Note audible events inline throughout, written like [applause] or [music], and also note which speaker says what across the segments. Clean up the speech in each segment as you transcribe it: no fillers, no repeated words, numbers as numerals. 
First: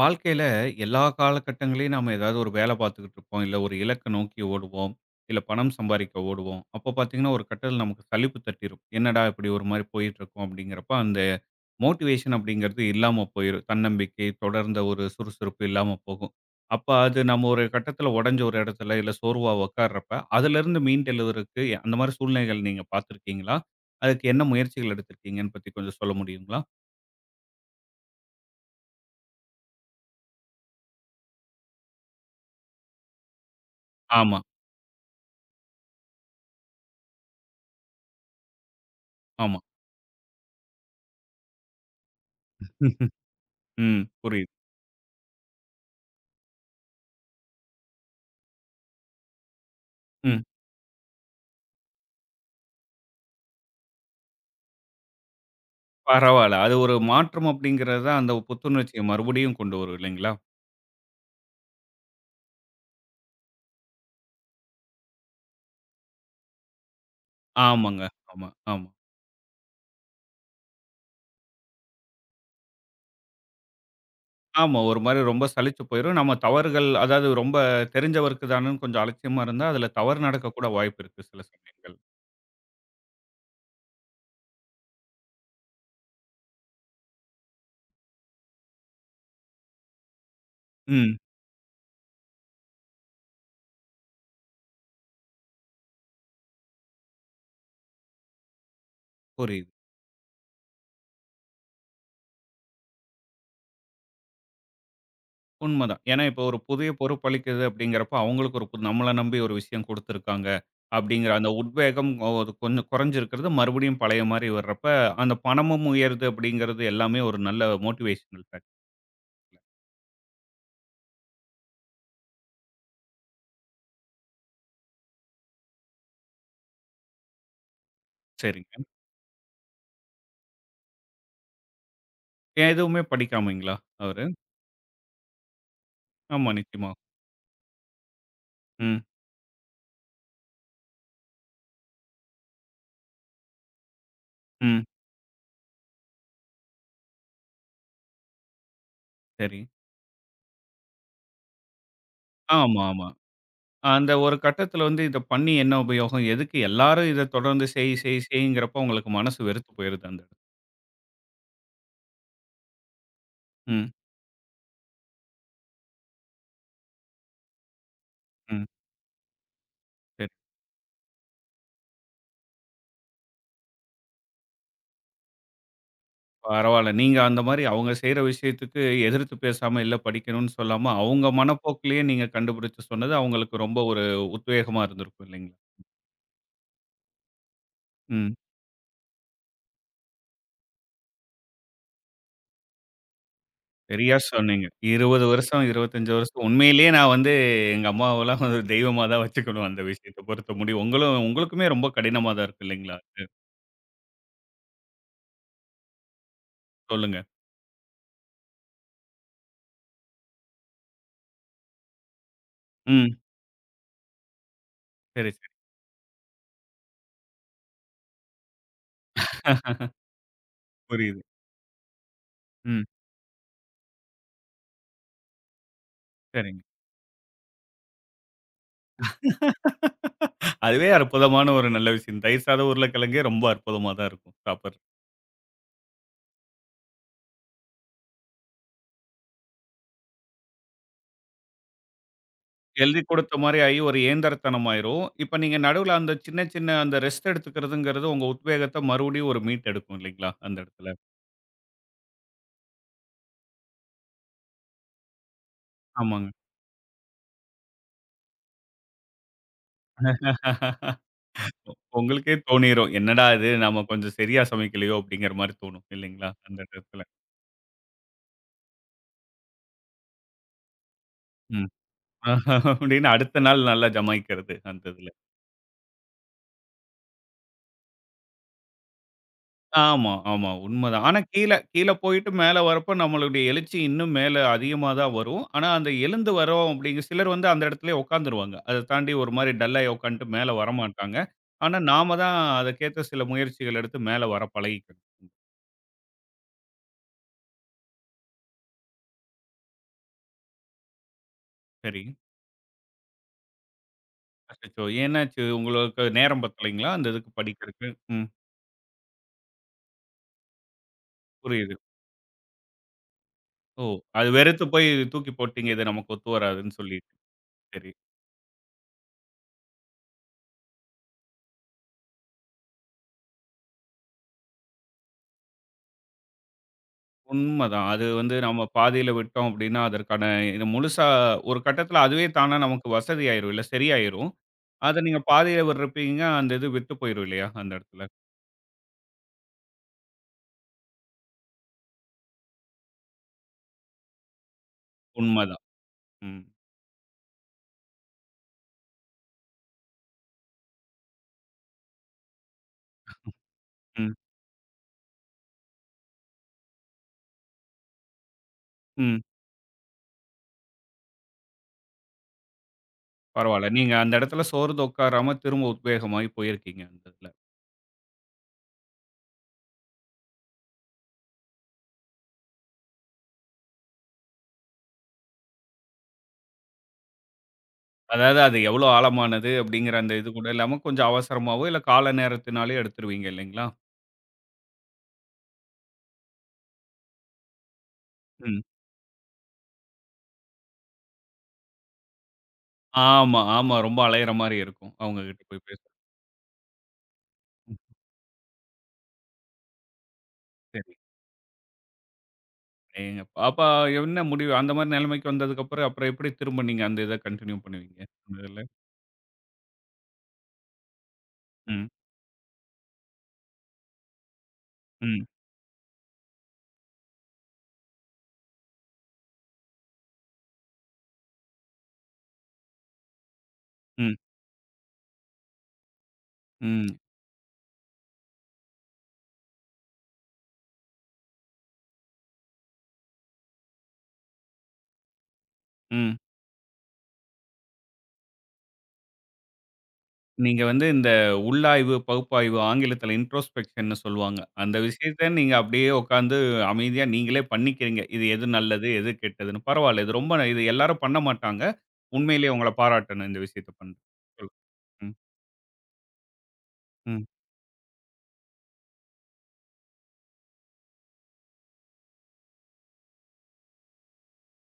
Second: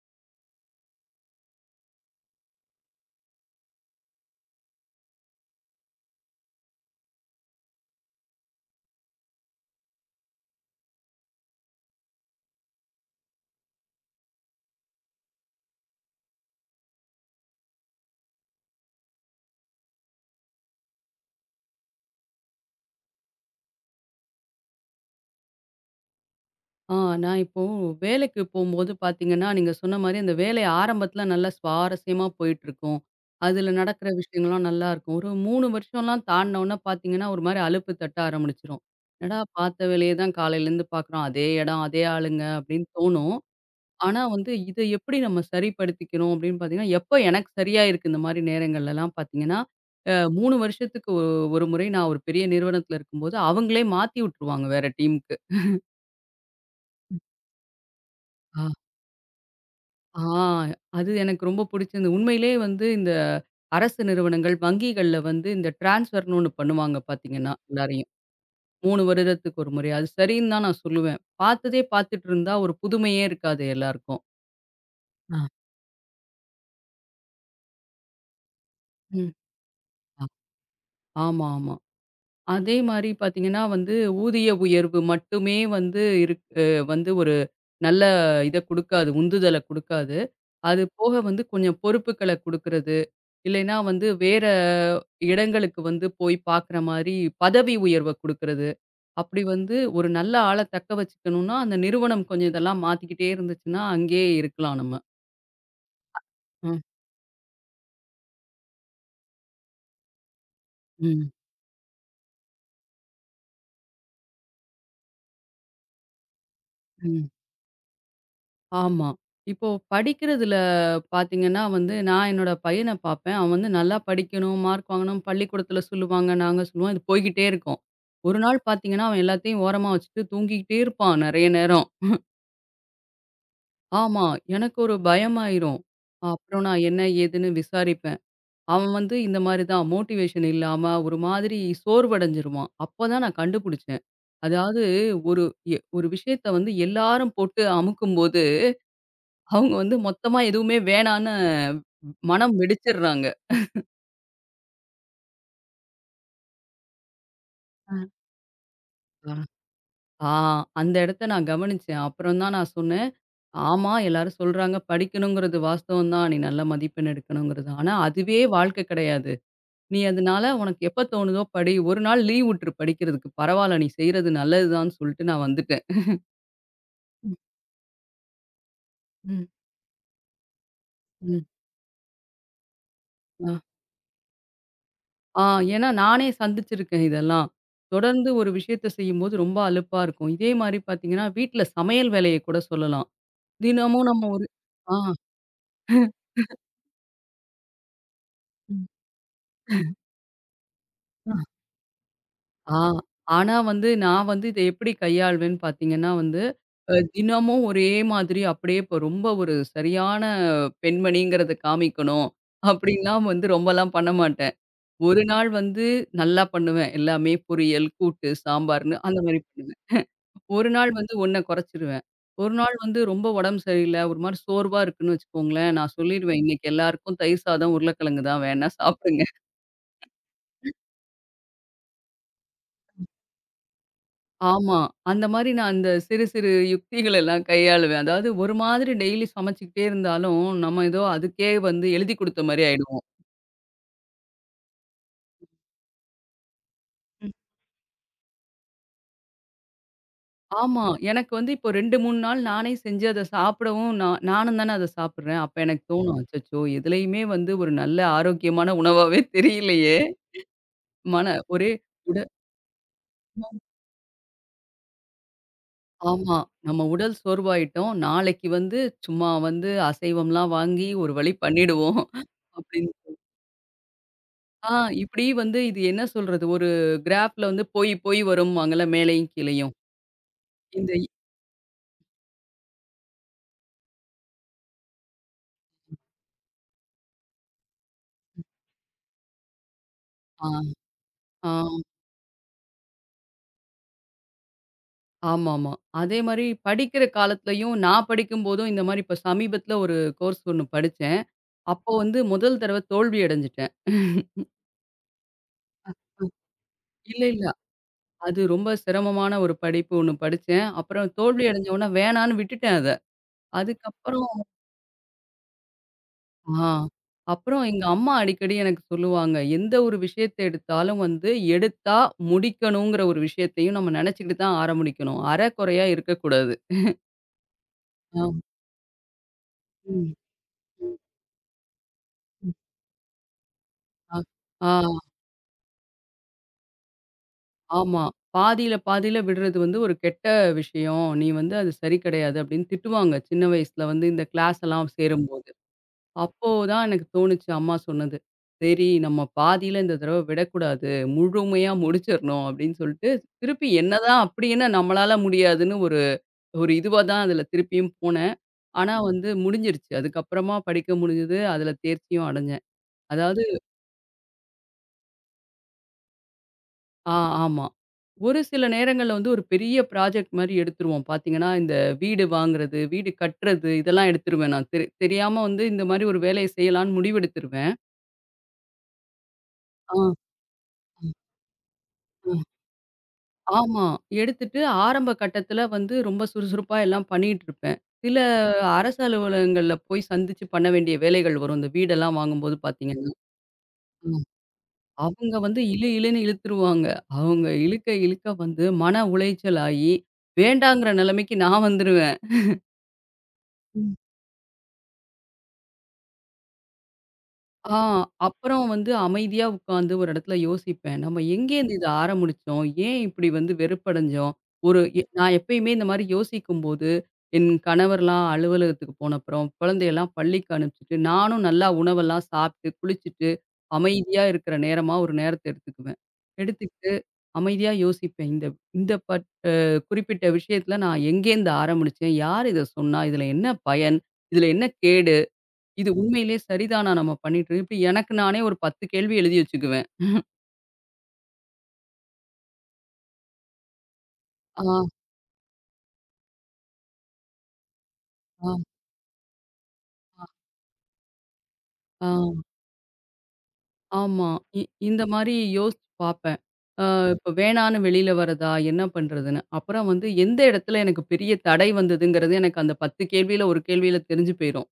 Speaker 1: வாழ்க்கையில எல்லா காலகட்டங்களையும் நாம ஏதாவது ஒரு வேலை பார்த்துக்கிட்டு இருப்போம். இல்ல ஒரு இலக்க நோக்கி ஓடுவோம். இல்ல பணம் சம்பாதிக்க ஓடுவோம். அப்ப பார்த்தீங்கன்னா, ஒரு கட்டத்தில நமக்கு சலிப்பு தட்டிரும். "என்னடா இப்படி ஒரு மாரி போயிட்டுருக்கோம்." அப்படிங்கிறப்ப அந்த மோட்டிவேஷன் அப்படிங்கிறது இல்லாம போயிரும். தன்னம்பிக்கை, தொடர்ந்த ஒரு சுறுசுறுப்பு இல்லாம போகும். அப்ப அது நம்ம ஒரு கட்டத்தில உடைஞ்ச ஒரு இடத்துல, இல்ல சோர்வா உட்கார்றப்ப, அதிலிருந்து மீண்டெழுவதற்கு அந்த மாரி சூழ்நிலைகள் நீங்க பார்த்துருக்கீங்களா? அதுக்கு என்ன முயற்சிகள் எடுத்திருக்கீங்கன்னு பத்தி கொஞ்சம் சொல்ல முடியுங்களா?
Speaker 2: ஆ நான் இப்போ வேலைக்கு போம்போது பார்த்தீங்கன்னா, நீங்க சொன்ன மாரி அந்த வேலை ஆரம்பத்தில நல்லா சுவாரஸ்யமா போயிட்டுருக்கும். அதில நடக்கிற
Speaker 1: ஆமா,
Speaker 2: விஷயங்கள்லாம் நல்லாருக்கும். ஒரு 3 வருஷம்லாம் தாண்டுனோன பார்த்தீங்கன்னா, ஒரு மாரி அலுப்பு தட்ட ஆரம்பிச்சுரும். "என்னடா
Speaker 1: ஆமா.
Speaker 2: பார்த்த வேலைய தான் காலையிலேருந்து பார்க்குறோம். அதே இடம், அதே ஆளுங்க" அப்படின்னு தோணும்.
Speaker 1: ம்.
Speaker 2: ஆனா வந்து
Speaker 1: புரியுது.
Speaker 2: இத எப்படி நம்ம சரிப்படுத்திக்கணும் அப்படின்னு பார்த்தீங்கன்னா, எப்ப எனக்கு சரியா இருக்கு இந்த மாரி நேரங்கள்லலாம் பார்த்தீங்கன்னா,
Speaker 1: ம்.
Speaker 2: 3 வருஷத்துக்கு ஒரு முறை நான் ஒரு பெரிய நிறுவனத்தில இருக்கும்போது, அவங்களே மாத்தி விட்டுருவாங்க வேற டீமுக்கு.
Speaker 1: பரவால்ல. அது ஒரு மாற்றம் அப்படிங்கிறது தான் அந்த புத்துணர்ச்சிய மறுபடியும் கொண்டு வரும்
Speaker 2: ஆ
Speaker 1: இல்லைங்களா?
Speaker 2: அது எனக்கு ரொம்ப பிடிச்சிருந்து. உண்மையிலேயே வந்து இந்த அரசு நிறுவனங்கள், வங்கிகள்ல வந்து இந்த ட்ரான்ஸ்ஃபர்ன்னு ஒண்ணு பண்ணுவாங்க பார்த்தீங்கன்னா,
Speaker 1: ஆமாங்க.
Speaker 2: எல்லாரையும்.
Speaker 1: ஆமா, ஆமா.
Speaker 2: 3 வருடத்துக்கு ஒரு முறை. அது சரின்னு தான் நான் சொல்லுவேன். பார்த்ததே பார்த்துட்டு இருந்தா ஒரு புதுமையே இருக்காது எல்லாருக்கும்.
Speaker 1: ஆமா. ஒரு மாரி
Speaker 2: ஆ.
Speaker 1: ரொம்ப சலிச்சு போயிரும். நம்ம தவறுகள் அதாவது ரொம்ப தெரிஞ்சவருக்கு தானேன்னு கொஞ்சம்
Speaker 2: ம்.
Speaker 1: அலட்சியமா இருந்தா, அதுல தவறு
Speaker 2: ஆ.
Speaker 1: நடக்கக்கூட வாய்ப்பு இருக்கு சில
Speaker 2: ஆமா, ஆமா.
Speaker 1: சமயங்கள்.
Speaker 2: அதே மாரி பார்த்தீங்கன்னா வந்து, ஊதிய உயர்வு மட்டுமே வந்து இருக் அ வந்து ஒரு நல்ல இத குடுக்காது, உந்துதல குடுக்காது. அது போக
Speaker 1: ம்.
Speaker 2: வந்து கொஞ்சம் பொறுப்புகள குடுக்குறது. இல்லைன்னா வந்து வேற இடங்களுக்கு வந்து போய் பார்க்குற மாரி பதவி உயர்வ குடுக்குறது. அப்படி
Speaker 1: புரியுது.
Speaker 2: வந்து ஒரு நல்ல ஆள தக்க வச்சுக்கணும்னா, அந்த நிறுவனம் கொஞ்சம் இதெல்லாம் மாத்திக்கிட்டே இருந்துச்சுன்னா, அங்கேயே இருக்கலாம் நம்ம.
Speaker 1: உண்மதான். ஏன்னா இப்போ ஒரு
Speaker 2: ம்.
Speaker 1: புதிய பொறுப்பளிக்குது அப்படிங்கிறப்போ, அவங்களுக்கு ஒரு நம்மள நம்பி ஒரு விஷயம் குடுத்துருக்காங்க. அப்படிங்கிற
Speaker 2: ம்.
Speaker 1: அந்த உத்வேகம் ஒரு கொஞ்சம் குறைஞ்சிருக்கிறது மறுபடியும் பழைய மாரி வர்றப்ப, அந்த பணமும் உயருது அப்படிங்கிறது எல்லாமே
Speaker 2: ம்.
Speaker 1: ஒரு நல்ல மோட்டிவேஷனல் ஃபேக்டர்.
Speaker 2: ஆமா. இப்போ படிக்கிறதுல பார்த்தீங்கன்னா வந்து, நான் என்னோட பையன பார்ப்பேன். அவன் வந்து நல்லா படிக்கணும், மார்க் வாங்கணும், பள்ளிக்கூடத்தில சொல்லுவாங்க, நாங்க சொல்லுவோம். இது போய்க்கிட்டே இருக்கும். ஒரு நாள்
Speaker 1: சரிங்க.
Speaker 2: பார்த்தீங்கன்னா, அவன் எல்லாத்தையும் ஓரமா வச்சுட்டு தூங்கிக்கிட்டே இருப்பான் நெறைய நேரம்.
Speaker 1: எதுவுமே படிக்காமைங்களா அவரு?
Speaker 2: ஆமா. எனக்கு ஒரு பயமாயிரும்.
Speaker 1: ஆமா,
Speaker 2: அப்புறம் நான்
Speaker 1: நிச்சயமா.
Speaker 2: என்ன ஏதுன்னு விசாரிப்பேன். அவன்
Speaker 1: ம்,
Speaker 2: வந்து இந்த மாரி தான் மோட்டிவேஷன் இல்லாம ஒரு மாதிரி சோர்வடைஞ்சிருவான். அப்பதான் நான் கண்டுபிடிச்சேன். அதாவது
Speaker 1: ம்.
Speaker 2: ஒரு ஒரு விஷயத்த வந்து எல்லாரும் போட்டு அமுக்கும்போது,
Speaker 1: சரி.
Speaker 2: அவங்க வந்து மொத்தமா எதுவுமே வேணான்னு மனம்
Speaker 1: ஆமா, ஆமா.
Speaker 2: வெடிச்சிடுறாங்க.
Speaker 1: அந்த ஒரு கட்டத்தில வந்து இத பண்ணி என்ன உபயோகம்? எதுக்கு எல்லாரும் இத தொடர்ந்து செய்,
Speaker 2: ஆ,
Speaker 1: செய், செய்ங்கிறப்போ உங்களுக்கு
Speaker 2: ஆ.
Speaker 1: மனசு வெறுத்து போயிருது அந்த
Speaker 2: ஆ
Speaker 1: இடத்துல.
Speaker 2: அந்த இடத்த நான் கவனிச்சேன். அப்புறம் தான் நான் சொன்னேன்,
Speaker 1: ம்,
Speaker 2: "ஆமா எல்லாரும் சொல்றாங்க படிக்கணுங்கிறது வாஸ்தவம் தான். நீ நல்ல மதிப்பெண் எடுக்கணுங்கிறது. ஆனா அதுவே
Speaker 1: ம்.
Speaker 2: வாழ்க்கை கிடையாது." நீ
Speaker 1: சரி.
Speaker 2: அதனால உனக்கு எப்ப தோணுதோ படி. ஒரு நாள் லீவ் விட்டுரு படிக்கிறதுக்கு. பரவால்ல நீ செய்றது நல்லதுதான்னு சொல்லிட்டு நான் வந்துட்டேன்.
Speaker 1: பரவால்ல. நீங்க
Speaker 2: ம்,
Speaker 1: அந்த மாரி அவங்க செய்ற விஷயத்துக்கு எதிர்த்து
Speaker 2: ம்,
Speaker 1: பேசாம, இல்ல படிக்கணும்னு சொல்லாம, அவங்க
Speaker 2: ம்.
Speaker 1: மனப்போக்குலயே நீங்க கண்டுபிடிச்சு சொன்னது
Speaker 2: அ,
Speaker 1: அவங்களுக்கு ரொம்ப ஒரு உத்வேகமா இருந்திருக்கும்
Speaker 2: ஆ
Speaker 1: இல்லைங்களா?
Speaker 2: ஏன்னா நானே சந்திச்சிருக்கேன் இதெல்லாம். தொடர்ந்து
Speaker 1: ம்.
Speaker 2: ஒரு விஷயத்த செய்யும்போது ரொம்ப அலுப்பா இருக்கும். இதே மாரி பார்த்தீங்கன்னா, வீட்ல சமையல் வேலைய கூட சொல்லலாம். தினமும்
Speaker 1: சரியா
Speaker 2: நம்ம ஒரு
Speaker 1: சொன்னீங்க.
Speaker 2: ஆ,
Speaker 1: 20 வருஷம், 25 வருஷம் உண்மையிலேயே நான் வந்து எங்க அம்மாவெல்லாம் ஒரு
Speaker 2: ம்.
Speaker 1: தெய்வமா தான் வச்சுக்கணும் அந்த விஷயத்த பொறுத்த முடியும். உங்களும்
Speaker 2: அ.
Speaker 1: உங்களுக்குமே ரொம்ப கடினமா தான் இருக்கு
Speaker 2: ஆ.
Speaker 1: இல்லைங்களா? அது
Speaker 2: ஆனா வந்து நான் வந்து இத எப்படி கையாள்வேன்னு பார்த்தீங்கன்னா வந்து,
Speaker 1: சொல்லுங்க.
Speaker 2: தினமும் ஒரே மாதிரி அப்படியே இப்போ ரொம்ப ஒரு சரியான பெண்மணிங்கிறத காமிக்கணும்.
Speaker 1: ம்.
Speaker 2: அப்படின்லாம் வந்து ரொம்பலாம் பண்ண மாட்டேன். ஒரு
Speaker 1: சரி, சரி.
Speaker 2: நாள் வந்து நல்லா பண்ணுவேன். எல்லாமே பொரியல், கூட்டு, சாம்பார்ன்னு அந்த மாரி பண்ணுவேன்.
Speaker 1: [laughs]
Speaker 2: [laughs] ஒரு நாள் வந்து
Speaker 1: புரியுது.
Speaker 2: ஒண்ண குறைச்சிருவேன். ஒரு நாள்
Speaker 1: ம்.
Speaker 2: வந்து ரொம்ப உடம்பு சரியில்ல, ஒரு மாரி சோர்வா இருக்குன்னு வச்சுக்கோங்களேன், நான் சொல்லிருவேன்,
Speaker 1: சரிங்க.
Speaker 2: "இன்னைக்கு எல்லாருக்கும் தயிர் சாதம், உருளைக்கிழங்கு தான் வேணா சாப்பிடுங்க."
Speaker 1: அதுவே அற்புதமான ஒரு நல்ல விஷயம். தயிர் சாதம், உருளைக்கிழங்கே ரொம்ப அற்புதமா தான் இருக்கும்
Speaker 2: ஆமா.
Speaker 1: சாப்பிடுறதுக்கு.
Speaker 2: அந்த மாரி நான் அந்த சிறு சிறு யுக்திகள் எல்லாம் கையாளுவேன். அதாவது ஒரு மாதிரி டெய்லி சமைச்சுக்கிட்டே இருந்தாலும், நம்ம ஏதோ அதுக்கே வந்து எழுதி குடுத்த மாரி
Speaker 1: எழுதி
Speaker 2: ஆயிடுவோம்.
Speaker 1: குடுத்த மாரி ஆயி ஒரு இயந்திரத்தனம் ஆயிரும். இப்ப நீங்க நடுவுல அந்த சின்ன சின்ன அந்த ரெஸ்ட் எடுத்துக்கிறதுங்கிறது உங்க உத்வேகத்த மறுபடியும் ஒரு மீட் எடுக்கும் இல்லைங்களா? அந்த
Speaker 2: ஆமா.
Speaker 1: இடத்துல.
Speaker 2: எனக்கு வந்து இப்போ 2, 3 நாள் நானே செஞ்சு அத சாப்பிடவும் நான் நானும் தானே அத சாப்பிடுறேன். அப்ப எனக்கு தோணும்,
Speaker 1: ஆமாங்க.
Speaker 2: அச்சச்சோ! எதுலயுமே வந்து ஒரு நல்ல ஆரோக்கியமான உணவாவே [laughs] தெரியலையே!
Speaker 1: [laughs]
Speaker 2: மன ஒரே உட
Speaker 1: உங்களுக்கே தோணிரும். என்னடா இது நம்ம கொஞ்சம் சரியா சமைக்கலையோ! அப்படிங்கிற மாரி தோணும். இல்லைங்களா?
Speaker 2: ஆமா.
Speaker 1: அந்த
Speaker 2: நம்ம
Speaker 1: நேரத்துல.
Speaker 2: உடல் சோர்வாயிட்டோம். நாளைக்கு வந்து சும்மா வந்து அசைவம்லாம் வாங்கி ஒரு வழி
Speaker 1: ம்.
Speaker 2: பண்ணிடுவோம்.
Speaker 1: [laughs]
Speaker 2: அப்படின்னு
Speaker 1: அப்படின்னு அடுத்த நாள் நல்லா ஜமாய்க்கிறது
Speaker 2: ஆ
Speaker 1: அந்த இதுல.
Speaker 2: இப்படி வந்து இது என்ன சொல்றது? ஒரு கிராஃப்ல வந்து போய் போய் வரும்பாங்கல்ல மேலேயும் கீழேயும்.
Speaker 1: ஆமா, ஆமா.
Speaker 2: இந்த
Speaker 1: உண்மதான்.
Speaker 2: இ
Speaker 1: ஆனா கீழ கீழ போயிட்டு மேல வரப்ப நம்மளுடைய எழுச்சி இன்னும் மேல அதிகமா தான் வரும். ஆனா அந்த எழுந்து வரோம் அப்படிங்க சிலர் வந்து அந்த இடத்துலயே உட்காந்துருவாங்க. அத தாண்டி ஒரு மாரி டல்லாயி உட்காந்துட்டு
Speaker 2: ஆ,
Speaker 1: மேல வரமாட்டாங்க.
Speaker 2: ஆ.
Speaker 1: ஆனா நாம தான் அதற்கேத்த சில முயற்சிகள் எடுத்து மேல வர பழகிக்கணும்.
Speaker 2: ஆமாமா. அதே மாரி படிக்கிற காலத்துலயும், நான் படிக்கும்போதும் இந்த மாரி இப்ப சமீபத்தில ஒரு கோர்ஸ் ஒண்ணு படிச்சேன். அப்போ
Speaker 1: சரி.
Speaker 2: வந்து முதல் தடவ தோல்வி அடைஞ்சுட்டேன்.
Speaker 1: அச்சச்சோ! என்னாச்சு உங்களுக்கு நேரம் பத்தலைங்களா? அந்த
Speaker 2: இல்ல,
Speaker 1: இதுக்கு
Speaker 2: இல்ல.
Speaker 1: படிக்கிறதுக்கு? ம்.
Speaker 2: அது ரொம்ப சிரமமான ஒரு படிப்பு ஒண்ணு படிச்சேன். அப்புறம் தோல்வி அடைஞ்ச
Speaker 1: புரியுது.
Speaker 2: உடனே வேணான்னு விட்டுட்டேன் அத.
Speaker 1: ஓ!
Speaker 2: அதுக்கப்புறம்
Speaker 1: அது வெறுத்து போய் தூக்கி போட்டீங்க. இது நமக்கு ஒத்து
Speaker 2: ஆ.
Speaker 1: வராதுன்னு சொல்லிட்டு.
Speaker 2: அப்புறம் எங்க
Speaker 1: சரி.
Speaker 2: அம்மா அடிக்கடி எனக்கு சொல்லுவாங்க, "எந்த ஒரு விஷயத்த எடுத்தாலும் வந்து, எடுத்தா முடிக்கணுங்கிற ஒரு விஷயத்தையும் நம்ம நினைச்சுக்கிட்டு தான் ஆரம்பிக்கணும். அரை குறையா இருக்கக்கூடாது."
Speaker 1: உண்மதான். அது
Speaker 2: ஆ.
Speaker 1: வந்து நம்ம பாதியில விட்டோம் அப்டின்னா,
Speaker 2: ம்.
Speaker 1: அதற்கான இது
Speaker 2: ம்.
Speaker 1: முழுசா ஒரு கட்டத்தில அதுவே
Speaker 2: ம்.
Speaker 1: தானா நமக்கு வசதி ஆயிரும் இல்ல
Speaker 2: ஆ.
Speaker 1: சரியாயிரும்.
Speaker 2: ஆ.
Speaker 1: அத நீங்க பாதியில விட்றப்பீங்க அந்த இது விட்டு போயிரும் இல்லையா? அந்த
Speaker 2: ஆமா.
Speaker 1: இடத்துல.
Speaker 2: பாதியில பாதியில விடுறது வந்து ஒரு கெட்ட விஷயம். நீ வந்து அது சரி கிடையாது அப்படின்னு திட்டுவாங்க. சின்ன வயசுல வந்து இந்த கிளாஸ் எல்லாம் சேரும்போது.
Speaker 1: உண்மதான். ம்,
Speaker 2: அப்போ தான் எனக்கு தோணுச்சு அம்மா சொன்னது. சரி நம்ம பாதியில இந்த தடவ விடக்கூடாது. முழுமையா முடிச்சிரணும் அப்படின்னு சொல்லிட்டு, திருப்பி
Speaker 1: ம்,
Speaker 2: என்னதான் அப்படி என்ன நம்மளால முடியாதுன்னு ஒரு ஒரு இதுவா தான் அதுல திருப்பியும் போனேன். ஆனா
Speaker 1: ம்.
Speaker 2: வந்து முடிஞ்சிருச்சு. அதுக்கப்புறமா படிக்க முடிஞ்சது. அதுல தேர்ச்சியும் அடைஞ்சேன். அதாவது
Speaker 1: பரவால்ல. நீங்க அந்த இடத்துல சோர்ந்து உட்காராம திரும்ப உத்வேகமாகி போயிருக்கீங்க அந்த
Speaker 2: ஆ
Speaker 1: இதுல.
Speaker 2: ஆமா. ஒரு சில நேரங்கள்ல வந்து ஒரு பெரிய ப்ராஜெக்ட் மாரி எடுத்துருவோம். பார்த்தீங்கன்னா, இந்த வீடு வாங்குறது, வீடு கட்டுறது இதெல்லாம் எடுத்துருவேன் நான். தெரியாம வந்து இந்த மாரி ஒரு வேலைய செய்யலான்னு முடிவெடுத்துருவேன்.
Speaker 1: அதாவது அது எவ்வளோ ஆழமானது
Speaker 2: ஆ,
Speaker 1: அப்டிங்கிற அந்த இது கூட இல்லாம கொஞ்சம் அவசரமாவோ, இல்ல கால
Speaker 2: ஆ.
Speaker 1: நேரத்தினாலயோ எடுத்துருவீங்க இல்லைங்களா?
Speaker 2: ஆமா. எடுத்துட்டு ஆரம்ப கட்டத்துல வந்து ரொம்ப சுறுசுறுப்பா எல்லாம் பண்ணிட்டுருப்பேன். சில
Speaker 1: ம்.
Speaker 2: அரசு அலுவலகங்கள்ல போய் சந்திச்சு பண்ண வேண்டிய வேலைகள் வரும். இந்த வீடெல்லாம் வாங்கும்போது பார்த்தீங்கன்னா,
Speaker 1: ஆமா, ஆமா. ரொம்ப
Speaker 2: ம்.
Speaker 1: அலையிற மாரி இருக்கும். அவங்க
Speaker 2: அவங்க
Speaker 1: கிட்ட
Speaker 2: வந்து
Speaker 1: போய் பேச.
Speaker 2: இழு இழுன்னு இழுத்துருவாங்க. அவங்க
Speaker 1: ம்.
Speaker 2: இழுக்க இழுக்க வந்து மன உளைச்சல் ஆயி, வேண்டாங்கிற
Speaker 1: சரி.
Speaker 2: நிலைமைக்கு நான் வந்துருவேன்.
Speaker 1: அடேங்கப்பா! அப்ப என்ன முடிவு? அந்த மாரி நிலைமைக்கு வந்ததுக்கப்புறம், அப்புறம் அப்புறம் எப்படி திரும்ப நீங்க அந்த இத கன்டின்யூ
Speaker 2: ஆ
Speaker 1: பண்ணுவீங்க? அந்த இதுல.
Speaker 2: அப்புறம் வந்து அமைதியா உட்காந்து ஒரு இடத்துல யோசிப்பேன். நம்ம எங்கேருந்து இத
Speaker 1: ம்.
Speaker 2: ஆரம்பிச்சோம்? ஏன் இப்படி வந்து வெறுப்படைஞ்சோம்? ஒரு எ
Speaker 1: ம்.
Speaker 2: நான் எப்பயுமே இந்த மாரி யோசிக்கும்போது, என் கணவர்லாம் அலுவலகத்துக்கு போனப்புறம், குழந்தையெல்லாம் பள்ளிக்கு அனுப்பிச்சுட்டு, நானும் நல்லா உணவெல்லாம் சாப்பிட்டு, குளிச்சுட்டு,
Speaker 1: ம்.
Speaker 2: அமைதியா இருக்கிற நேரமா ஒரு நேரத்த எடுத்துக்குவேன். எடுத்துக்கிட்டு
Speaker 1: ம்.
Speaker 2: அமைதியா யோசிப்பேன். இந்த இந்த பட் குறிப்பிட்ட விஷயத்துல நான் எங்கேருந்து ஆரம்பிச்சேன்? யார் இத சொன்னா? இதுல என்ன பயன்? இதுல என்ன கேடு? இது
Speaker 1: ம்.
Speaker 2: உண்மையிலே சரிதானா நம்ம பண்ணிட்டு இப்ப எனக்கு நானே ஒரு 10 கேள்வி எழுதி வச்சுக்குவேன்.
Speaker 1: நீங்க வந்து இந்த உள்ளாய்வு, பகுப்பாய்வு ஆங்கிலத்தில இன்ட்ரோஸ்பெக்ஷன்னு சொல்லுவாங்க.
Speaker 2: ஆ,
Speaker 1: அந்த விஷயத்த நீங்க அப்படியே உட்கார்ந்து அமைதியா நீங்களே பண்ணிக்கிறீங்க. இது எது
Speaker 2: ஆ,
Speaker 1: நல்லது? எது கெட்டதுன்னு. பரவால்ல. இது ரொம்ப இது எல்லாரும் பண்ண மாட்டாங்க.
Speaker 2: ஆ,
Speaker 1: உண்மையிலேயே உங்கள பாராட்டணும் இந்த விஷயத்த பண்றது.
Speaker 2: ஆமா.
Speaker 1: சொல்
Speaker 2: இ இந்த
Speaker 1: ம்.
Speaker 2: மாரி யோசிச்சு பார்ப்பேன். அ
Speaker 1: ம்.
Speaker 2: இப்ப வேணான்னு வெளியில வரதா? என்ன பண்றதுன்னு. அப்புறம் வந்து எந்த இடத்துல எனக்கு பெரிய தடை வந்ததுங்கிறது எனக்கு அந்த 10 கேள்வியில ஒரு கேள்வியில தெரிஞ்சு போயிரும்.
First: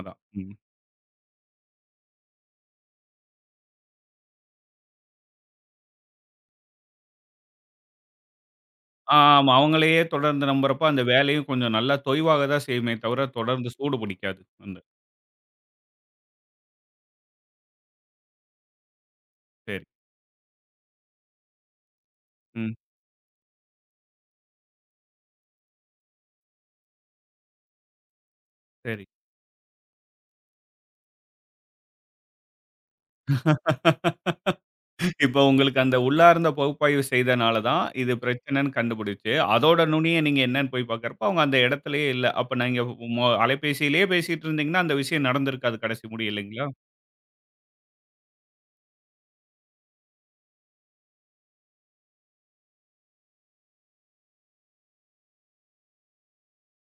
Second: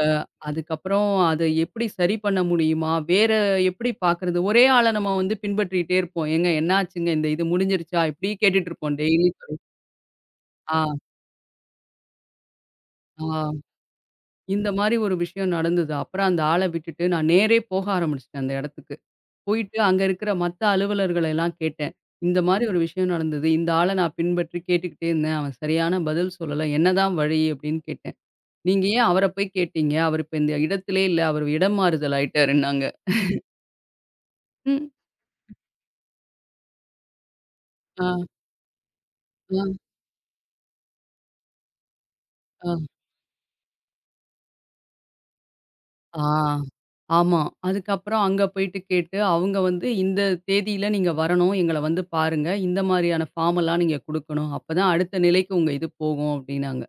Speaker 2: அ
Speaker 1: ம்.
Speaker 2: அதுக்கப்புறம் அத எப்படி சரி பண்ண முடியுமா? வேற எப்படி பார்க்கறது? ஒரே ஆள நம்ம வந்து பின்பற்றிட்டே இருப்போம். "ஏங்க என்ன ஆச்சுங்க? இந்த இது முடிஞ்சிருச்சா?" இப்படி கேட்டுட்டு இருப்போம் டெய்லி.
Speaker 1: ஆமா. அவங்களையே தொடர்ந்து நம்புறப்ப,
Speaker 2: ஆ,
Speaker 1: அந்த வேலையும் கொஞ்சம் நல்லா தொய்வாக தான் செய்யுமே தவிர,
Speaker 2: ஆ.
Speaker 1: தொடர்ந்து சூடு பிடிக்காது.
Speaker 2: இந்த
Speaker 1: அந்த
Speaker 2: மாரி ஒரு விஷயம் நடந்தது. அப்புறம் அந்த ஆள விட்டுட்டு நான் நேரே போக ஆரம்பிச்சுட்டேன் அந்த இடத்துக்கு.
Speaker 1: சரி.
Speaker 2: போயிட்டு அங்க இருக்கிற மத்த அலுவலர்கள எல்லாம் கேட்டேன். இந்த மாரி
Speaker 1: ம்.
Speaker 2: ஒரு விஷயம் நடந்தது. இந்த ஆள நான் பின்பற்றி கேட்டுக்கிட்டே இருந்தேன். அவன் சரியான பதில் சொல்லல. என்னதான் வழி அப்படின்னு கேட்டேன். நீங்க
Speaker 1: சரி.
Speaker 2: ஏன் அவர போய் கேட்டீங்க? அவர் இப்ப இந்த இடத்திலே இல்ல. அவர் இடம் மாறுதல் ஆயிட்டாருன்னாங்க.
Speaker 1: [laughs]
Speaker 2: ம்.
Speaker 1: இப்போ உங்களுக்கு அந்த உள்ளார்ந்த பகுப்பாய்வு செய்தனால தான்,
Speaker 2: ஆ,
Speaker 1: இது பிரச்சனைன்னு கண்டுபிடிச்சு,
Speaker 2: ஆ,
Speaker 1: அதோட நுனிய நீங்க என்னன்னு போய் பார்க்கிறப்ப, அவங்க அந்த இடத்திலேயே இல்ல. அப்ப
Speaker 2: ஆ.
Speaker 1: நீங்க அலைபேசியிலேயே பேசிட்டு இருந்தீங்கன்னா, அந்த விஷயம் நடந்திருக்காது கடைசி
Speaker 2: ஆ.
Speaker 1: முடிய இல்லைங்களா?
Speaker 2: ஆமா. அதுக்கப்புறம் அங்க போயிட்டு கேட்டு, அவங்க வந்து இந்த தேதியில நீங்க வரணும். எங்கள வந்து பாருங்க. இந்த மாரியான ஃபார்ம் எல்லாம் நீங்க குடுக்கணும். அப்பதான் அடுத்த நிலைக்கு உங்க இது போகும் அப்டின்னாங்க.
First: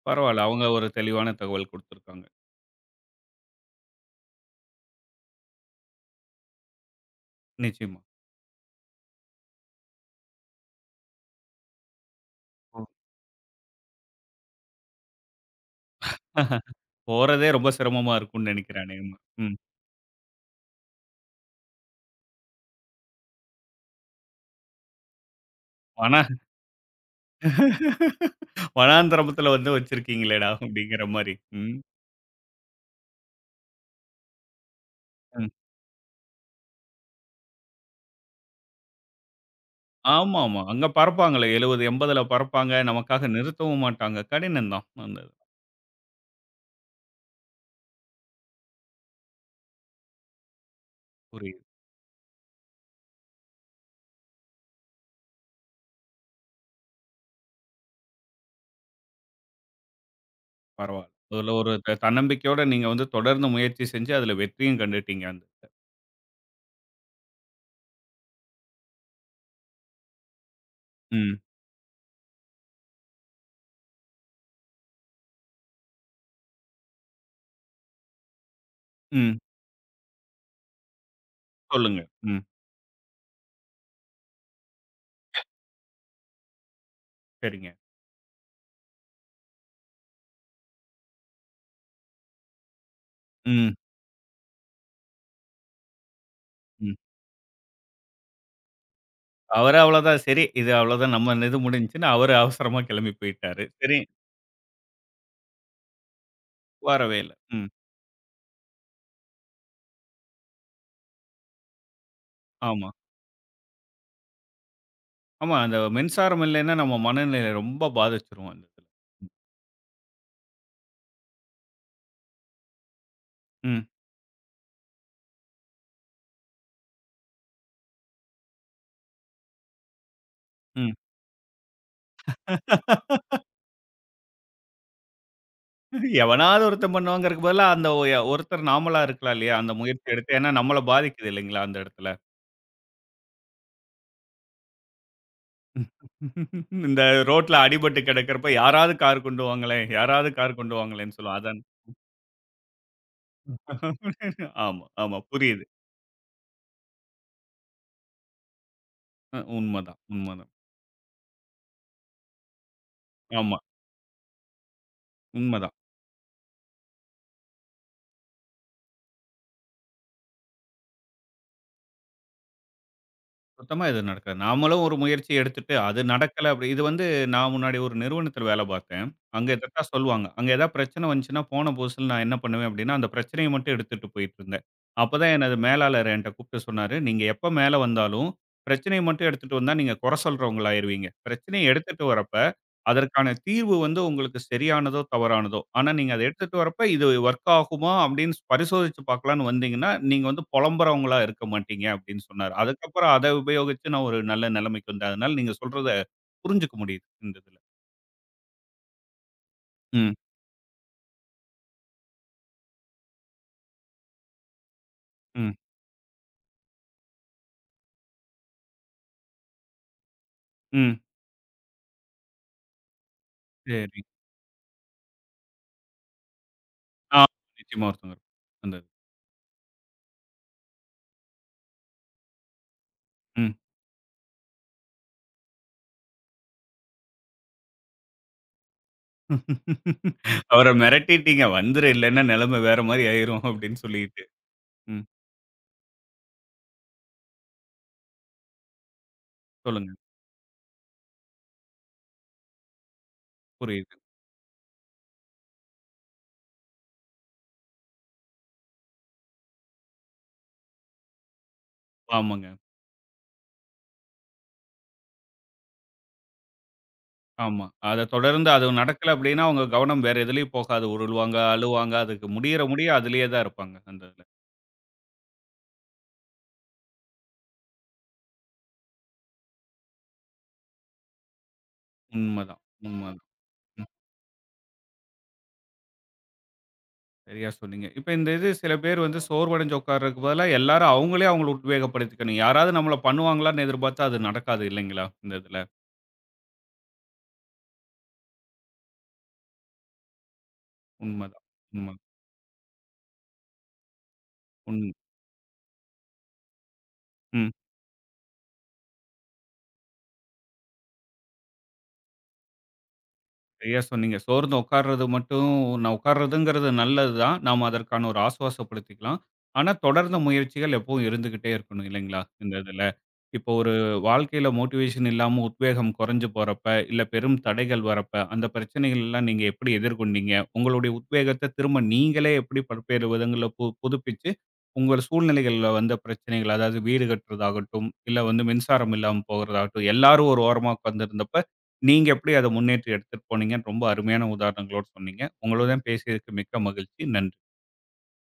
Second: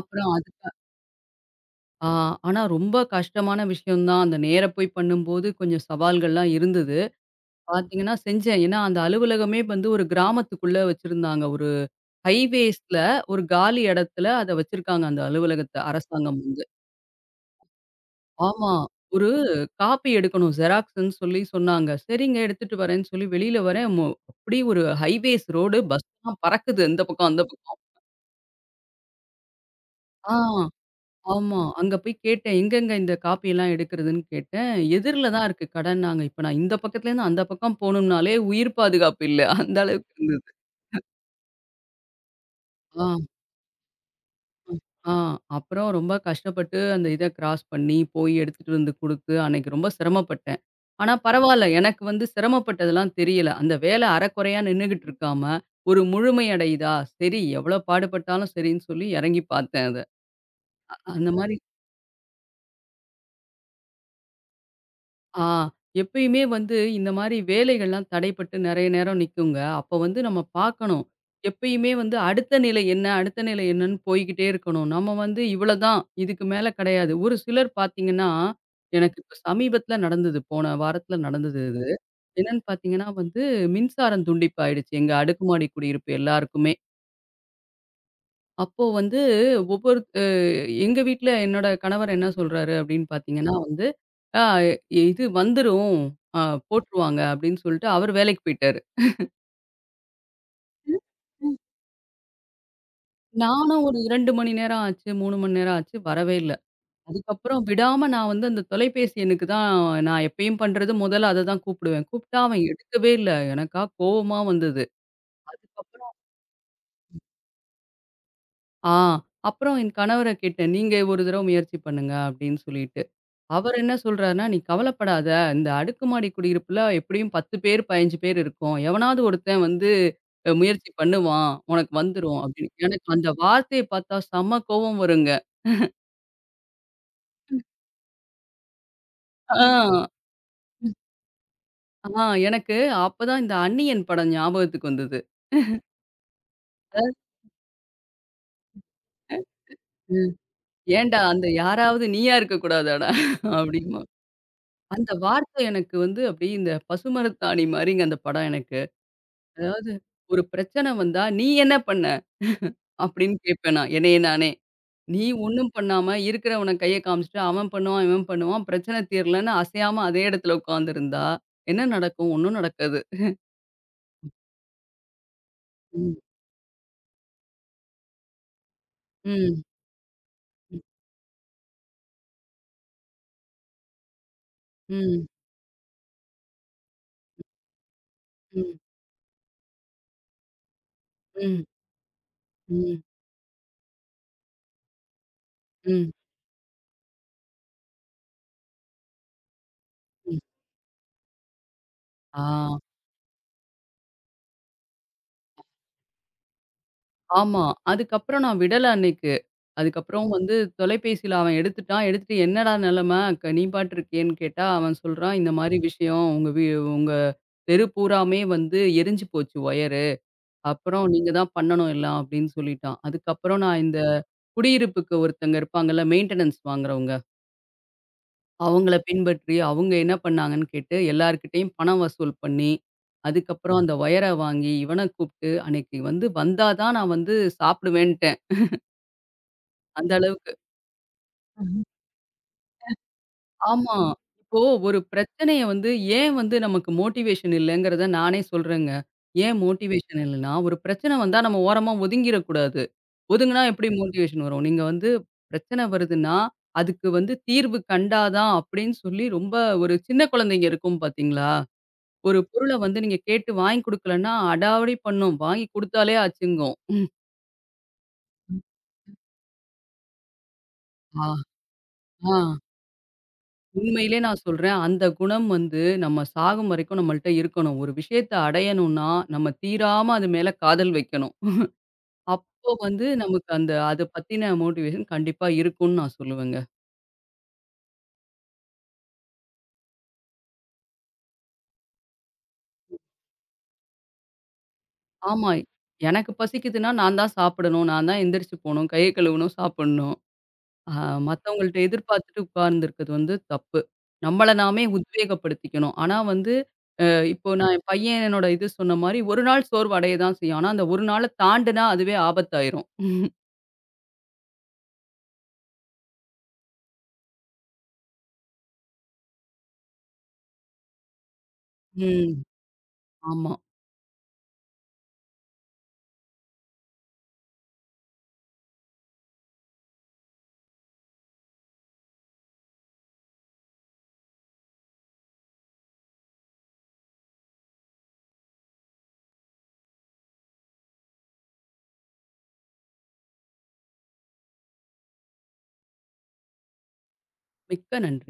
Speaker 2: அப்புறம்
Speaker 1: பரவால்ல. அவங்க
Speaker 2: அதுக்கு
Speaker 1: ஒரு தெளிவான தகவல்
Speaker 2: ஆ
Speaker 1: குடுத்துருக்காங்க.
Speaker 2: ஆனா ரொம்ப கஷ்டமான விஷயம் தான். அந்த நேர போய் பண்ணும்போது கொஞ்சம் சவால்கள்லாம் இருந்தது.
Speaker 1: நிச்சயமா.
Speaker 2: பார்த்தீங்கன்னா செஞ்சேன். ஏன்னா அந்த அலுவலகமே வந்து ஒரு கிராமத்துக்குள்ள வச்சிருந்தாங்க. ஒரு
Speaker 1: ம்.
Speaker 2: ஹைவேஸ்ல ஒரு காலி இடத்துல அத வச்சிருக்காங்க அந்த அலுவலகத்த அரசாங்கம் வந்து.
Speaker 1: [laughs] போறதே ரொம்ப சிரமமா இருக்கும்னு
Speaker 2: ஆமா.
Speaker 1: நெனைக்கிறேன் அநேகமா.
Speaker 2: ஒரு
Speaker 1: ம்.
Speaker 2: காப்பி எடுக்கணும். ஜெராக்ஸ்ன்னு சொல்லி சொன்னாங்க. சரிங்க எடுத்துட்டு வரேன்னு சொல்லி வெளியில வரேன். அப்படியே ஒரு ஹைவேஸ் ரோடு
Speaker 1: ஆனா
Speaker 2: பஸ்லாம் பறக்குது இந்த பக்கம், அந்த பக்கம்.
Speaker 1: "வனாந்தரத்துல வந்து
Speaker 2: ஆ,
Speaker 1: வச்சிருக்கீங்களேடா!" அப்படிங்கிற மாரி.
Speaker 2: ஆமா.
Speaker 1: ம்,
Speaker 2: அங்க போய் கேட்டேன். எங்கங்க இந்த காப்பியெல்லாம் எடுக்கிறதுன்னு கேட்டேன். எதிர்ல தான்
Speaker 1: ம்.
Speaker 2: இருக்கு கடன்னாங்க. இப்ப நான் இந்த பக்கத்துலேருந்து அந்த பக்கம் போணும்னாலே உயிர் பாதுகாப்பு இல்ல. அந்த அளவுக்கு
Speaker 1: ஆமா,
Speaker 2: இருந்தது.
Speaker 1: ஆமா. அங்க பறப்பாங்களே 70, 80ல பறப்பாங்க.
Speaker 2: ஆ.
Speaker 1: நமக்காக நிறுத்தவும் மாட்டாங்க. கடினம் தான்.
Speaker 2: ஆ.
Speaker 1: அந்த இது.
Speaker 2: அப்புறம் ரொம்ப கஷ்டப்பட்டு அந்த இத கிராஸ் பண்ணி, போய் எடுத்துட்டு வந்து குடுத்து, அன்னைக்கு ரொம்ப சிரமப்பட்டேன். ஆனா
Speaker 1: புரியுது.
Speaker 2: பரவால்ல. எனக்கு வந்து சிரமப்பட்டதெல்லாம் தெரியல. அந்த வேலை அரைகுறையா நின்னுகிட்டு இருக்காம, ஒரு முழுமை அடையுதா, சரி எவ்வளோ பாடுபட்டாலும் சரின்னு சொல்லி இறங்கி பார்த்தேன் அத.
Speaker 1: பரவால்ல.
Speaker 2: அந்த
Speaker 1: அதுல
Speaker 2: மாரி
Speaker 1: ஒரு தன்னம்பிக்கையோட நீங்க வந்து தொடர்ந்து முயற்சி செஞ்சு அதுல வெற்றியும் கண்டுட்டீங்க அந்த
Speaker 2: ஆ
Speaker 1: இதுல.
Speaker 2: எப்பயுமே வந்து இந்த மாரி வேலைகள்லாம் தடைப்பட்டு நெறைய நேரம் நிக்குங்க. அப்ப வந்து நம்ம பார்க்கணும்.
Speaker 1: ம்,
Speaker 2: எப்பயுமே வந்து அடுத்த நிலை என்ன, அடுத்த நிலை என்னன்னு போய்க்கிட்டே இருக்கணும். நம்ம வந்து இவ்வளதான், இதுக்கு மேல கிடையாது. ஒரு சிலர் பார்த்தீங்கன்னா, எனக்கு இப்ப
Speaker 1: ம்.
Speaker 2: சமீபத்தில நடந்தது. போன வாரத்தில நடந்தது இது.
Speaker 1: சொல்லுங்க. ம்.
Speaker 2: என்னன்னு பார்த்தீங்கன்னா வந்து மின்சாரம் துண்டிப்பு ஆயிடுச்சு எங்க அடுக்குமாடி குடியிருப்பு எல்லாருக்குமே.
Speaker 1: சரிங்க.
Speaker 2: அப்போ வந்து ஒவ்வொரு அ எங்க வீட்ல என்னோட கணவர் என்ன சொல்றாரு அப்படின்னு பார்த்தீங்கன்னா
Speaker 1: ம்,
Speaker 2: வந்து, "ஆ இது வந்துரும். அ
Speaker 1: ம்.
Speaker 2: போட்டுருவாங்க." அப்படின்னு சொல்லிட்டு அவர் வேலைக்கு போயிட்டாரு.
Speaker 1: அவரு அவ்வளோதான் சரி, இது
Speaker 2: ம்,
Speaker 1: அவ்வளோதான் நம்ம
Speaker 2: ம்.
Speaker 1: இது முடிஞ்சுச்சுன்னு அவரு அவசரமா கிளம்பி போயிட்டாரு.
Speaker 2: நானும்
Speaker 1: சரி,
Speaker 2: ஒரு 2 மணி நேரம் ஆச்சு, 3 மணி நேரம் ஆச்சு வரவே இல்ல.
Speaker 1: வரவே இல்ல.
Speaker 2: அதுக்கப்புறம்
Speaker 1: ம்.
Speaker 2: விடாம நான் வந்து அந்த தொலைபேசி எண்ணுக்கு தான் நான் எப்பயும் பண்றது முதல்ல அத தான் கூப்பிடுவேன். கூப்பிட்டா அவன்
Speaker 1: ஆமா.
Speaker 2: எடுக்கவே இல்ல. எனக்கா கோவமா வந்தது.
Speaker 1: ஆமா. அந்த
Speaker 2: அதுக்கப்புறம்
Speaker 1: மின்சாரம் இல்லைன்னா நம்ம மனநிலைய ரொம்ப பாதிச்சுரும் அந்த இதுல.
Speaker 2: ஆ அப்புறம் என் கணவர கேட்டேன். "நீங்க ஒரு தடவ முயற்சி பண்ணுங்க" அப்படின்னு சொல்லிட்டு. அவர்
Speaker 1: ம்.
Speaker 2: என்ன சொல்றாருன்னா, "நீ கவலைப்படாத. இந்த அடுக்குமாடி குடியிருப்புல எப்படியும் 10 பேர், 15 பேர் இருக்கோம். எவனாவது ஒருத்தன் வந்து முயற்சி
Speaker 1: ம்.
Speaker 2: பண்ணுவான். உனக்கு வந்துரும்." அப்படின்னு. எனக்கு அந்த
Speaker 1: [laughs]
Speaker 2: வார்த்தைய பார்த்தா செம்ம கோவம் வருங்க.
Speaker 1: எவனாவது ஒருத்தன் பண்ணுவாங்கறக்கு பதிலா, அந்த ஒருத்தர் நாமளா இருக்கலாம் இல்லையா? அந்த
Speaker 2: ஆ,
Speaker 1: முயற்சி எடுத்து. ஏன்னா நம்மள பாதிக்குது இல்லைங்களா? அந்த இடத்துல.
Speaker 2: ஆ, எனக்கு அப்பதான் இந்த அந்நியன் படம் ஞாபகத்துக்கு வந்தது.
Speaker 1: [laughs] இந்த ரோட்ல அடிபட்டு கிடக்கிறப்ப, யாராவது கார் கொண்டு வாங்களேன், யாராவது
Speaker 2: ம்.
Speaker 1: கார் கொண்டு வாங்களேன்னு
Speaker 2: "ஏன்டா
Speaker 1: சொல்லுவோம்.
Speaker 2: அந்த
Speaker 1: அதான்.
Speaker 2: யாராவது நீயா இருக்கக் கூடாதாடா?" அப்படிம்பா.
Speaker 1: [laughs] ஆமா,
Speaker 2: அந்த
Speaker 1: ஆமா.
Speaker 2: வார்த்தை
Speaker 1: புரியுது.
Speaker 2: எனக்கு வந்து அப்படியே இந்த பசுமரத்தாணி மாரிங்க அந்த படம் எனக்கு. அதாவது
Speaker 1: உண்மதான்,
Speaker 2: ஒரு
Speaker 1: உண்மதான்.
Speaker 2: பிரச்சனை வந்தா, "நீ என்ன பண்ண?" அப்படின்னு
Speaker 1: ஆமா,
Speaker 2: கேட்பேன் நான் என்னைய நானே. நீ ஒண்ணும்
Speaker 1: உண்மதான்.
Speaker 2: பண்ணாம இருக்கிறவன கைய காமிச்சுட்டு, அவன் பண்ணுவான், இவன் பண்ணுவான். பிரச்சனை தீரலன்னு அசையாம அதே இடத்துல உட்கார்ந்திருந்தா, என்ன நடக்கும்? ஒண்ணும் நடக்காது.
Speaker 1: சுத்தமா எதுவும் நடக்காது. நாமளும் ஒரு முயற்சி எடுத்துட்டு, அது
Speaker 2: ம்.
Speaker 1: நடக்கல அப்படி இது வந்து நான் முன்னாடி ஒரு நிறுவனத்தில வேலை பார்த்தேன். அங்க
Speaker 2: ம்.
Speaker 1: இதத்தான் சொல்லுவாங்க. அங்க ஏதாவது
Speaker 2: ம்.
Speaker 1: பிரச்சனை வந்துச்சுன்னா, போன புதுசுல நான் என்ன பண்ணுவேன் அப்படின்னா, அந்த பிரச்சனைய மட்டும் எடுத்துட்டு போயிட்டுருந்தேன்.
Speaker 2: ம்.
Speaker 1: அப்பதான் எனது மேலாளர் என்ட்ட கூப்பிட்டு சொன்னாரு, "நீங்க எப்ப மேல வந்தாலும்,
Speaker 2: ம்.
Speaker 1: பிரச்சனைய மட்டும் எடுத்துட்டு வந்தா நீங்க குறை சொல்றவங்களா ஆயிருவீங்க.
Speaker 2: ம்.
Speaker 1: பிரச்சனைய எடுத்துட்டு வரப்ப,
Speaker 2: ம்.
Speaker 1: அதற்கான தீர்வு வந்து உங்களுக்கு சரியானதோ, தவறானதோ, ஆனா நீங்க அத எடுத்துட்டு வரப்ப இது வொர்க் ஆகுமா அப்படின்னு பரிசோதிச்சு பார்க்கலான்னு வந்தீங்கன்னா, நீங்க
Speaker 2: ம்.
Speaker 1: வந்து புலம்புறவங்களா இருக்க மாட்டீங்க அப்படின்னு சொன்னாரு.
Speaker 2: ஆ.
Speaker 1: அதுக்கப்புறம் அத உபயோகிச்சு நான் ஒரு நல்ல நிலைமைக்கு வந்தேன். அதனால நீங்க சொல்றத புரிஞ்சுக்க முடியுது இந்த இதுல.
Speaker 2: ஆமா. அதுக்கப்புறம் நான் விடல அன்னைக்கு.
Speaker 1: ம்,
Speaker 2: அதுக்கப்புறம் வந்து தொலைபேசியில அவன் எடுத்துட்டான். எடுத்துட்டு "என்னடா நிலைமை? நீ பாட்டு இருக்கியேன்னு" கேட்டா, அவன் சொல்றான், "இந்த
Speaker 1: ம்,
Speaker 2: மாரி விஷயம். உங்க தெரு பூராமே வந்து எரிஞ்சு போச்சு ஒயரு.
Speaker 1: ம்.
Speaker 2: அப்புறம் நீங்க தான் பண்ணணும் எல்லாம்" அப்படின்னு சொல்லிட்டான். அதுக்கப்புறம் நான் இந்த
Speaker 1: சரி.
Speaker 2: குடியிருப்புக்கு ஒருத்தங்க இருப்பாங்கல்ல, மெயின்டனன்ஸ் வாங்குறவங்க.
Speaker 1: ஆ நிச்சயமா ஒருத்தவங்க இருப் அந்த இது.
Speaker 2: அவங்கள பின்பற்றி, அவங்க என்ன பண்ணாங்கன்னு கேட்டு, எல்லார்கிட்டயும் பணம் வசூல் பண்ணி,
Speaker 1: ம்.
Speaker 2: அதுக்கப்புறம் அந்த ஒயர வாங்கி, இவன கூப்ட்டு, அன்னைக்கு வந்து வந்தா தான் நான் வந்து சாப்பிடுவேன்ட்டேன். அந்த அளவுக்கு.
Speaker 1: அவர மிரட்டிட்டீங்க. வந்துரு இல்லன்னா நிலைமை வேற மாரி ஆயிரும் அப்படின்னு
Speaker 2: ஆமா.
Speaker 1: சொல்லிட்டு.
Speaker 2: இப்போ ஒரு
Speaker 1: ம்.
Speaker 2: பிரச்சனைய வந்து ஏன் வந்து நமக்கு மோட்டிவேஷன் இல்லங்கிறத நானே சொல்றேங்க. ஏன்
Speaker 1: சொல்லுங்க.
Speaker 2: மோட்டிவேஷன் இல்லன்னா, ஒரு பிரச்சனை வந்தா நம்ம ஓரமா ஒதுங்கிரக்கூடாது. ஒதுங்குனா எப்படி
Speaker 1: புரியுது.
Speaker 2: மோட்டிவேஷன் வரும்? நீங்க வந்து பிரச்சனை வருதுன்னா, அதுக்கு வந்து தீர்வு கண்டா தான் அப்படின்னு சொல்லி ரொம்ப ஒரு சின்ன குழந்தைங்க இருக்கும் பார்த்தீங்களா? ஒரு
Speaker 1: ஆமாங்க.
Speaker 2: பொருள வந்து நீங்க கேட்டு வாங்கி குடுக்கலன்னா, அடாவடி பண்ணும். வாங்கி குடுத்தாலே ஆச்சுங்கும். ம்.
Speaker 1: ஆமா. அத தொடர்ந்து அது நடக்கல அப்டின்னா, அவங்க கவனம் வேற எதுலயும் போகாது.
Speaker 2: ஆ.
Speaker 1: உருளுவாங்க, அழுவாங்க. அதுக்கு
Speaker 2: ஆ.
Speaker 1: முடியற முடிய அதிலேயே தான் இருப்பாங்க. அந்த
Speaker 2: உண்மையிலே
Speaker 1: இதுல.
Speaker 2: நான் சொல்றேன். அந்த குணம் வந்து நம்ம சாகும் வரைக்கும் நம்மள்ட்ட இருக்கணும். ஒரு விஷயத்த அடையணும்னா, நம்ம தீராம அது மேல காதல் வைக்கணும்.
Speaker 1: உண்மதான்,
Speaker 2: அப்போ வந்து
Speaker 1: உண்மதான்.
Speaker 2: நமக்கு அந்த
Speaker 1: ம்.
Speaker 2: அத பத்தின மோட்டிவேஷன் கண்டிப்பா இருக்கும்னு நான் சொல்லுவேங்க.
Speaker 1: சரியா சொன்னீங்க. இப்ப இந்த இது சில பேர் வந்து சோர்வடைஞ்சு உட்கார்றதுக்கு பதிலா எல்லாரும் அவங்களே அவங்கள உத்வேகப்படுத்திக்கணும். யாராவது நம்மள பண்ணுவாங்களான்னு எதிர்பார்த்தா அது நடக்காது இல்லைங்களா? இந்த
Speaker 2: ஆமா.
Speaker 1: இதுல.
Speaker 2: எனக்கு பசிக்குதுன்னா நான் தான் சாப்பிடணும். நான் தான் எந்திரிச்சு போணும். கைய கழுவணும், சாப்பிடணும். ஆ
Speaker 1: உண்மதான்.
Speaker 2: மத்தவங்கள்ட்ட
Speaker 1: உண்ம.
Speaker 2: எதிர்பார்த்துட்டு உட்கார்ந்திருக்கிறது வந்து தப்பு. நம்மள நாமே
Speaker 1: உண்ம.
Speaker 2: உத்வேகப்படுத்திக்கணும். ஆனா வந்து, அ
Speaker 1: ம்.
Speaker 2: இப்போ நான் என் பையனோட இது சொன்ன மாரி, ஒரு நாள் சோர்வு அடைய தான் செய்யும். ஆனா அந்த ஒரு நாள தாண்டுனா அதுவே ஆபத்தாயிரும்.
Speaker 1: சரியா சொன்னீங்க. சோர்ந்து உட்கார்றது மட்டும் நான் உட்கார்றதுங்கிறது நல்லது தான். நாம அதற்கான ஒரு ஆசுவாசப்படுத்திக்கலாம். ஆனா, தொடர்ந்த முயற்சிகள் எப்பவும் இருந்துகிட்டே இருக்கணும் இல்லைங்களா?
Speaker 2: ம்.
Speaker 1: இந்த இதுல. இப்போ
Speaker 2: ஆமா.
Speaker 1: ஒரு வாழ்க்கையில மோட்டிவேஷன் இல்லாம உத்வேகம் குறைஞ்சு போறப்ப, இல்ல பெரும் தடைகள் வரப்ப, அந்த பிரச்சனைகள் எல்லாம் நீங்க எப்படி எதிர்கொண்டீங்க? உங்களுடைய உத்வேகத்த திரும்ப நீங்களே எப்படி பல்வேறு விதங்கள்ல புதுப்பிச்சு, உங்கள் சூழ்நிலைகள்ல வந்த பிரச்சனைகள், அதாவது வீடு கட்டுறதாகட்டும், இல்ல வந்து மின்சாரம் இல்லாம போகறதாகட்டும், எல்லாரும் ஒரு ஓரமா உட்கார்ந்திருந்தப்ப நீங்க எப்படி அத முன்னேற்றி எடுத்துட்டு போனீங்கன்னு ரொம்ப அருமையான உதாரணங்களோட சொன்னீங்க. உங்களுடன் பேசியதற்கு மிக்க மகிழ்ச்சி. நன்றி.
Speaker 2: மிக்க நன்றி.